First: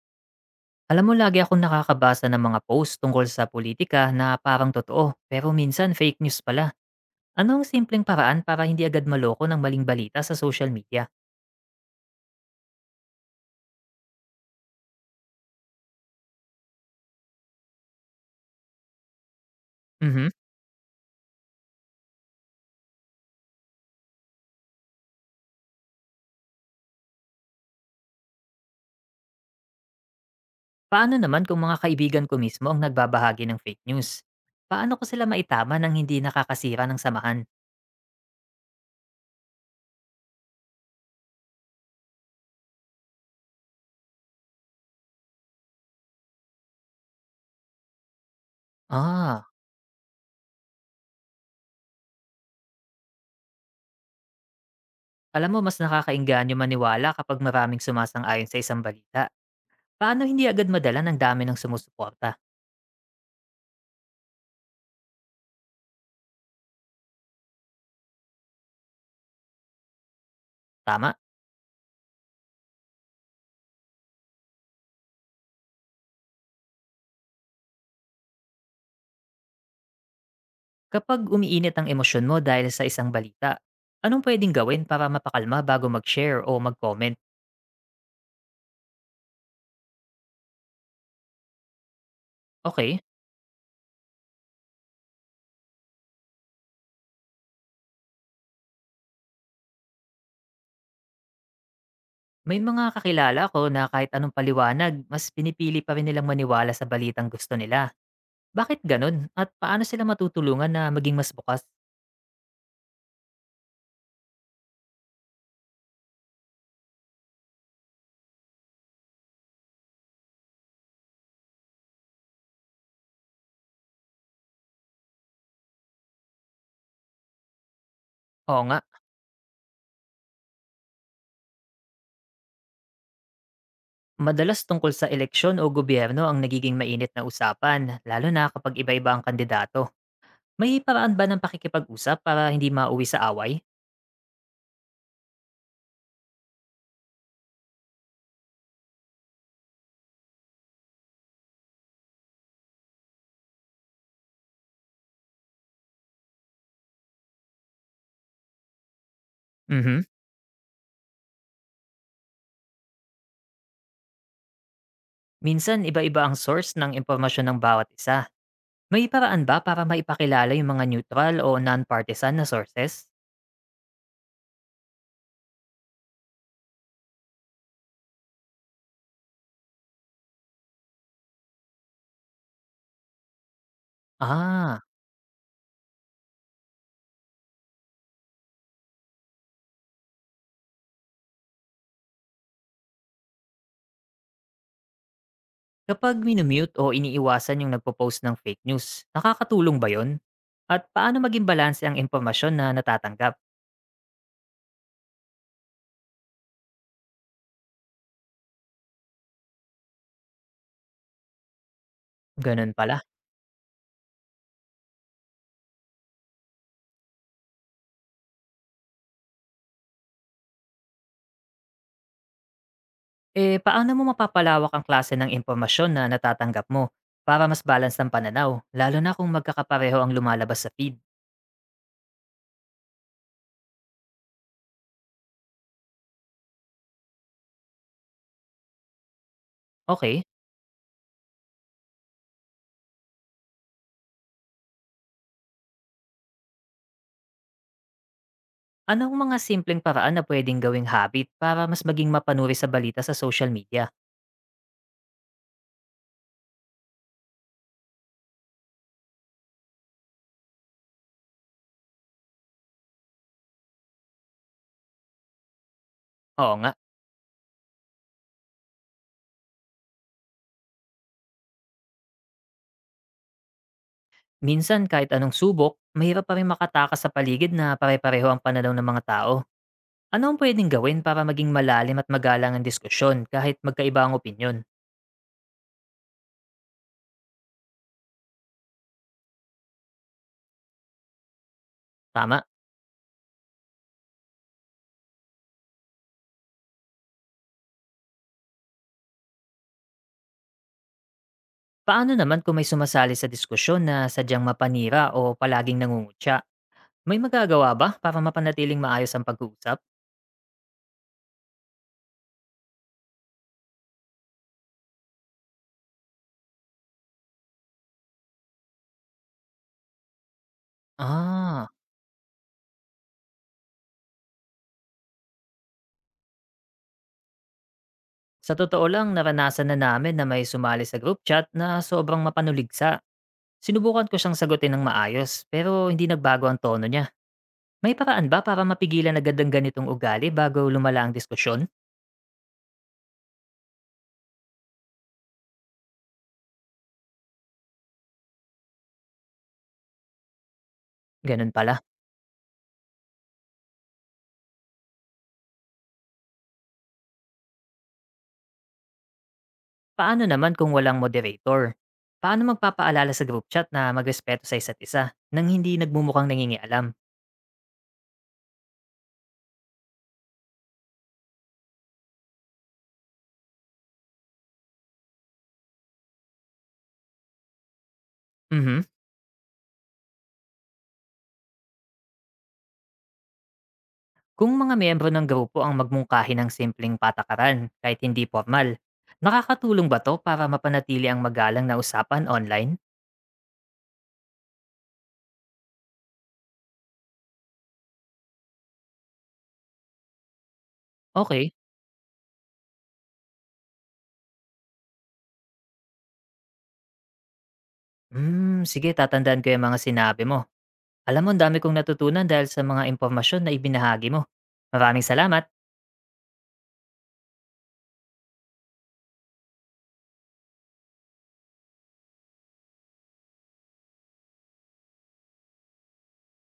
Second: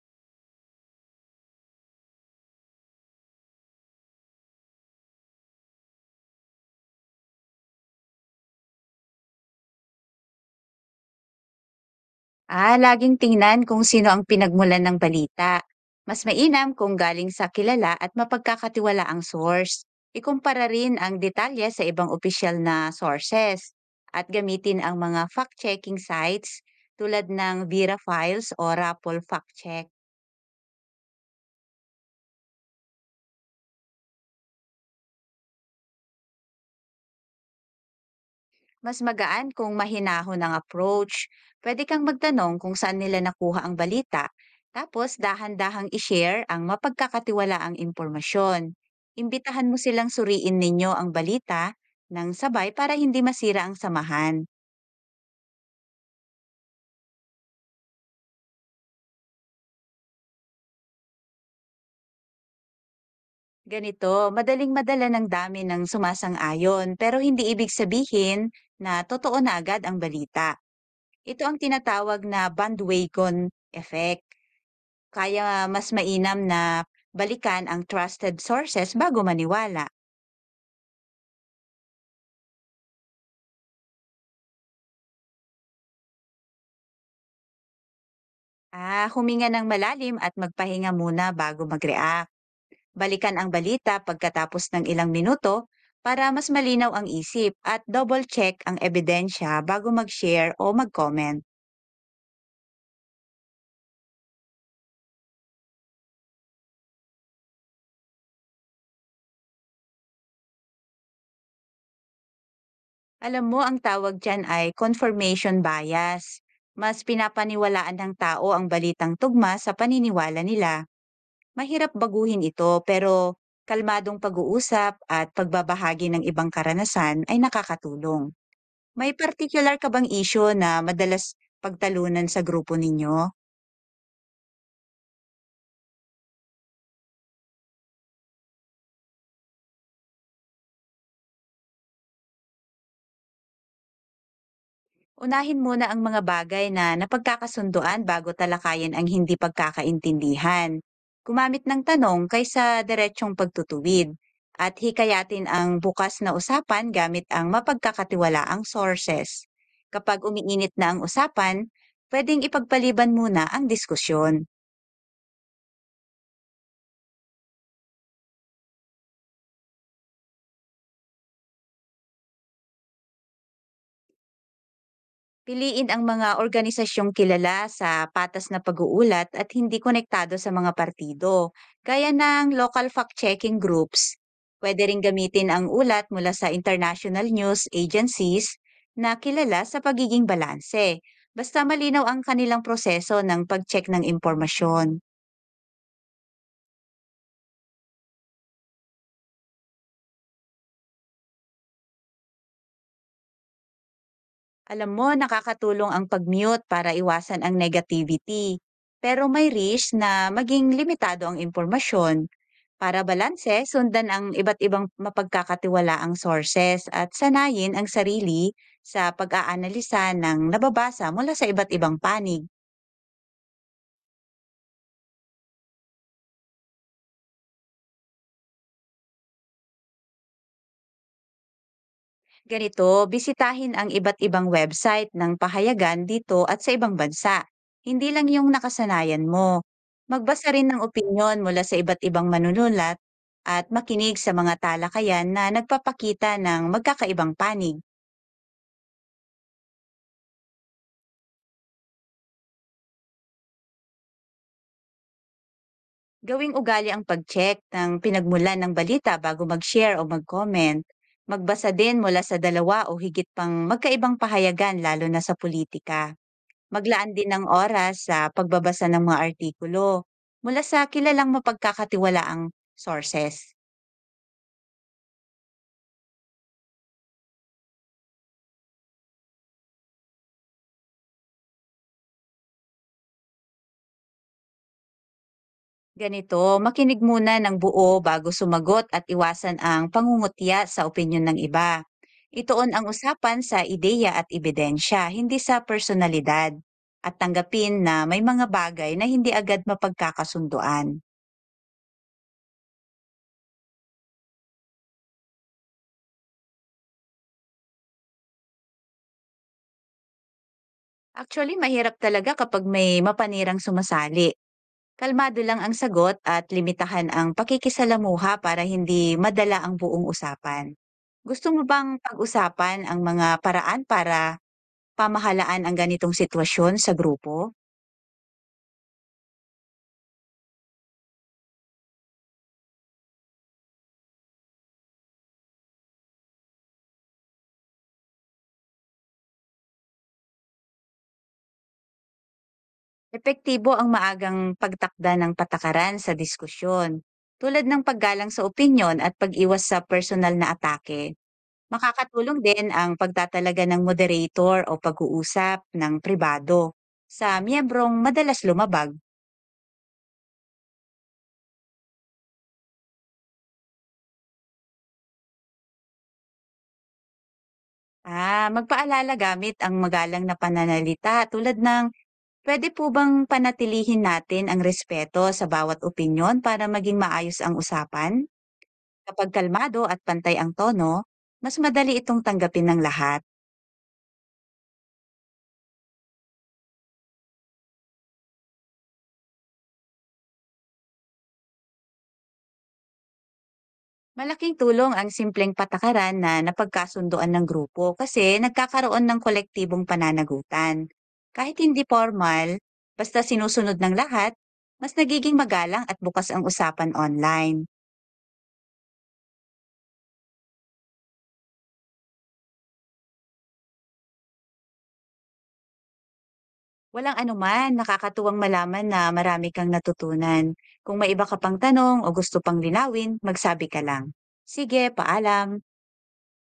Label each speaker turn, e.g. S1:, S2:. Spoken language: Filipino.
S1: Alam mo, lagi akong nakakabasa ng mga post tungkol sa politika na parang totoo, pero minsan fake news pala. Ano ang simpleng paraan para hindi agad maloko ng maling balita sa social media?
S2: Laging tingnan kung sino ang pinagmulan ng balita. Mas mainam kung galing sa kilala at mapagkakatiwala ang source.
S1: Mhm.
S2: Ikumpara rin ang detalye sa ibang opisyal na sources at gamitin ang mga fact-checking sites tulad ng Vera Files o Rappel Fact Check.
S1: Paano naman kung mga kaibigan ko mismo ang nagbabahagi ng fake news? Paano ko sila maitama ng hindi nakakasira ng samahan?
S2: Mas magaan kung mahinahon ang approach. Pwede kang magtanong kung saan nila nakuha ang balita, tapos dahan-dahang i-share ang mapagkakatiwalaang impormasyon.
S1: Ah,
S2: Imbitahan mo silang suriin ninyo ang balita ng sabay para hindi masira ang samahan.
S1: Alam mo, mas nakakainganyo maniwala kapag maraming sumasang-ayon sa isang balita. Paano hindi agad madala ng dami ng sumusuporta?
S2: Ganito, madaling madala ng dami ng sumasang-ayon pero hindi ibig sabihin na totoo na agad ang balita.
S1: Tama?
S2: Ito ang tinatawag na bandwagon effect. Kaya mas mainam na balikan ang trusted sources bago maniwala.
S1: Kapag umiinit ang emosyon mo dahil sa isang balita, anong pwedeng gawin para mapakalma bago mag-share o mag-comment?
S2: Huminga ng malalim at magpahinga muna bago mag-react.
S1: Okay,
S2: Balikan ang balita pagkatapos ng ilang minuto para mas malinaw ang isip at double-check ang ebidensya bago mag-share o mag-comment.
S1: may mga kakilala ko na kahit anong paliwanag, mas pinipili pa rin nilang maniwala sa balitang gusto nila. Bakit ganun? At paano sila matutulungan na maging mas bukas?
S2: Alam mo, ang tawag dyan ay confirmation bias. Mas pinapaniwalaan ng tao ang balitang tugma sa paniniwala nila. Mahirap baguhin ito pero kalmadong pag-uusap at pagbabahagi ng ibang karanasan ay nakakatulong.
S1: Oo nga,
S2: May partikular ka bang issue na madalas pagtalunan sa grupo ninyo?
S1: madalas tungkol sa eleksyon o gobyerno ang nagiging mainit na usapan, lalo na kapag iba-iba ang kandidato. May paraan ba ng pakikipag-usap para hindi mauwi sa away?
S2: Unahin muna ang mga bagay na napagkakasunduan bago talakayin ang hindi pagkakaintindihan. Gumamit ng tanong kaysa diretsyong pagtutuwid at hikayatin ang bukas na usapan gamit ang mapagkakatiwalaang sources.
S1: Mhm.
S2: Kapag umiinit na ang usapan, pwedeng ipagpaliban muna ang diskusyon.
S1: Minsan iba-iba ang source ng impormasyon ng bawat isa. May paraan ba para maipakilala yung mga neutral o non-partisan na sources?
S2: Piliin ang mga organisasyong kilala sa patas na pag-uulat at hindi konektado sa mga partido, gaya ng local fact-checking groups.
S1: Ah,
S2: Pwede rin gamitin ang ulat mula sa international news agencies na kilala sa pagiging balanse, basta malinaw ang kanilang proseso ng pag-check ng impormasyon.
S1: Kapag minumute o iniiwasan yung nagpo-post ng fake news, nakakatulong ba yon? At paano maging balanse ang impormasyon na natatanggap?
S2: Alam mo, nakakatulong ang pag-mute para iwasan ang negativity. Pero may risk na maging limitado ang impormasyon.
S1: Ganun pala.
S2: Para balanse, sundan ang iba't ibang mapagkakatiwalaang sources at sanayin ang sarili sa pag-aanalisa ng nababasa mula sa iba't ibang panig.
S1: Eh, paano mo mapapalawak ang klase ng impormasyon na natatanggap mo para mas balance ng pananaw, lalo na kung magkakapareho ang lumalabas sa feed?
S2: Ganito, bisitahin ang iba't ibang website ng pahayagan dito at sa ibang bansa, hindi lang yung nakasanayan mo.
S1: Okay,
S2: Magbasa rin ng opinyon mula sa iba't ibang manunulat at makinig sa mga talakayan na nagpapakita ng magkakaibang panig.
S1: anong mga simpleng paraan na pwedeng gawing habit para mas maging mapanuri sa balita sa social media?
S2: Gawing ugali ang pag-check ng pinagmulan ng balita bago mag-share o mag-comment. Magbasa din mula sa dalawa o higit pang magkaibang pahayagan lalo na sa politika.
S1: Oo nga.
S2: Maglaan din ng oras sa pagbabasa ng mga artikulo mula sa kilalang mapagkakatiwalaang sources.
S1: Minsan kahit anong subok, mahirap pa rin makatakas sa paligid na pare-pareho ang pananaw ng mga tao. Ano ang pwedeng gawin para maging malalim at magalang ang diskusyon kahit magkaiba ang opinyon?
S2: Ganito, makinig muna ng buo bago sumagot at iwasan ang pangungutya sa opinyon ng iba.
S1: Tama?
S2: Itoon ang usapan sa ideya at ebidensya, hindi sa personalidad. At tanggapin na may mga bagay na hindi agad mapagkakasunduan.
S1: Paano naman kung may sumasali sa diskusyon na sadyang mapanira o palaging nangungutya? May magagawa ba para mapanatiling maayos ang pag-uusap?
S2: Actually, mahirap talaga kapag may mapanirang sumasali. Kalmado lang ang sagot at limitahan ang pakikisalamuha para hindi madala ang buong usapan. Gusto mo
S1: Ah,
S2: bang pag-usapan ang mga paraan para pamahalaan ang ganitong sitwasyon sa grupo?
S1: sa totoo lang naranasan na namin na may sumali sa group chat na sobrang mapanuligsa. Sinubukan ko siyang sagutin ng maayos pero hindi nagbago ang tono niya. May paraan ba para mapigilan agad ang ganitong ugali bago lumala ang diskusyon?
S2: Epektibo ang maagang pagtakda ng patakaran sa diskusyon. Tulad ng paggalang sa opinyon at pag-iwas sa personal na atake,
S1: Ganun pala.
S2: makakatulong din ang pagtatalaga ng moderator o pag-uusap ng pribado sa miyembrong madalas lumabag.
S1: Paano naman kung walang moderator? Paano magpapaalala sa group chat na magrespeto sa isa't isa nang hindi nagmumukhang nangingialam?
S2: Magpaalala gamit ang magalang na pananalita tulad ng pwede po bang panatilihin natin ang respeto sa bawat opinyon para maging maayos ang usapan?
S1: Mhm.
S2: Kapag kalmado at pantay ang tono, mas madali itong tanggapin ng lahat.
S1: Kung mga miyembro ng grupo ang magmungkahi ng simpleng patakaran kahit hindi formal, nakakatulong ba to para mapanatili ang magalang na usapan online?
S2: Malaking tulong ang simpleng patakaran na napagkasunduan ng grupo kasi nagkakaroon ng kolektibong pananagutan.
S1: Okay.
S2: Kahit hindi formal, basta sinusunod ng lahat, mas nagiging magalang at bukas ang usapan online.
S1: Hmm, sige tatandaan ko yung mga sinabi mo. Alam mo, ang dami kong natutunan dahil sa mga impormasyon na ibinahagi mo. Maraming salamat!
S2: Walang anuman, nakakatuwang malaman na marami kang natutunan. Kung may iba ka pang tanong o gusto pang linawin, magsabi ka lang. Sige, paalam.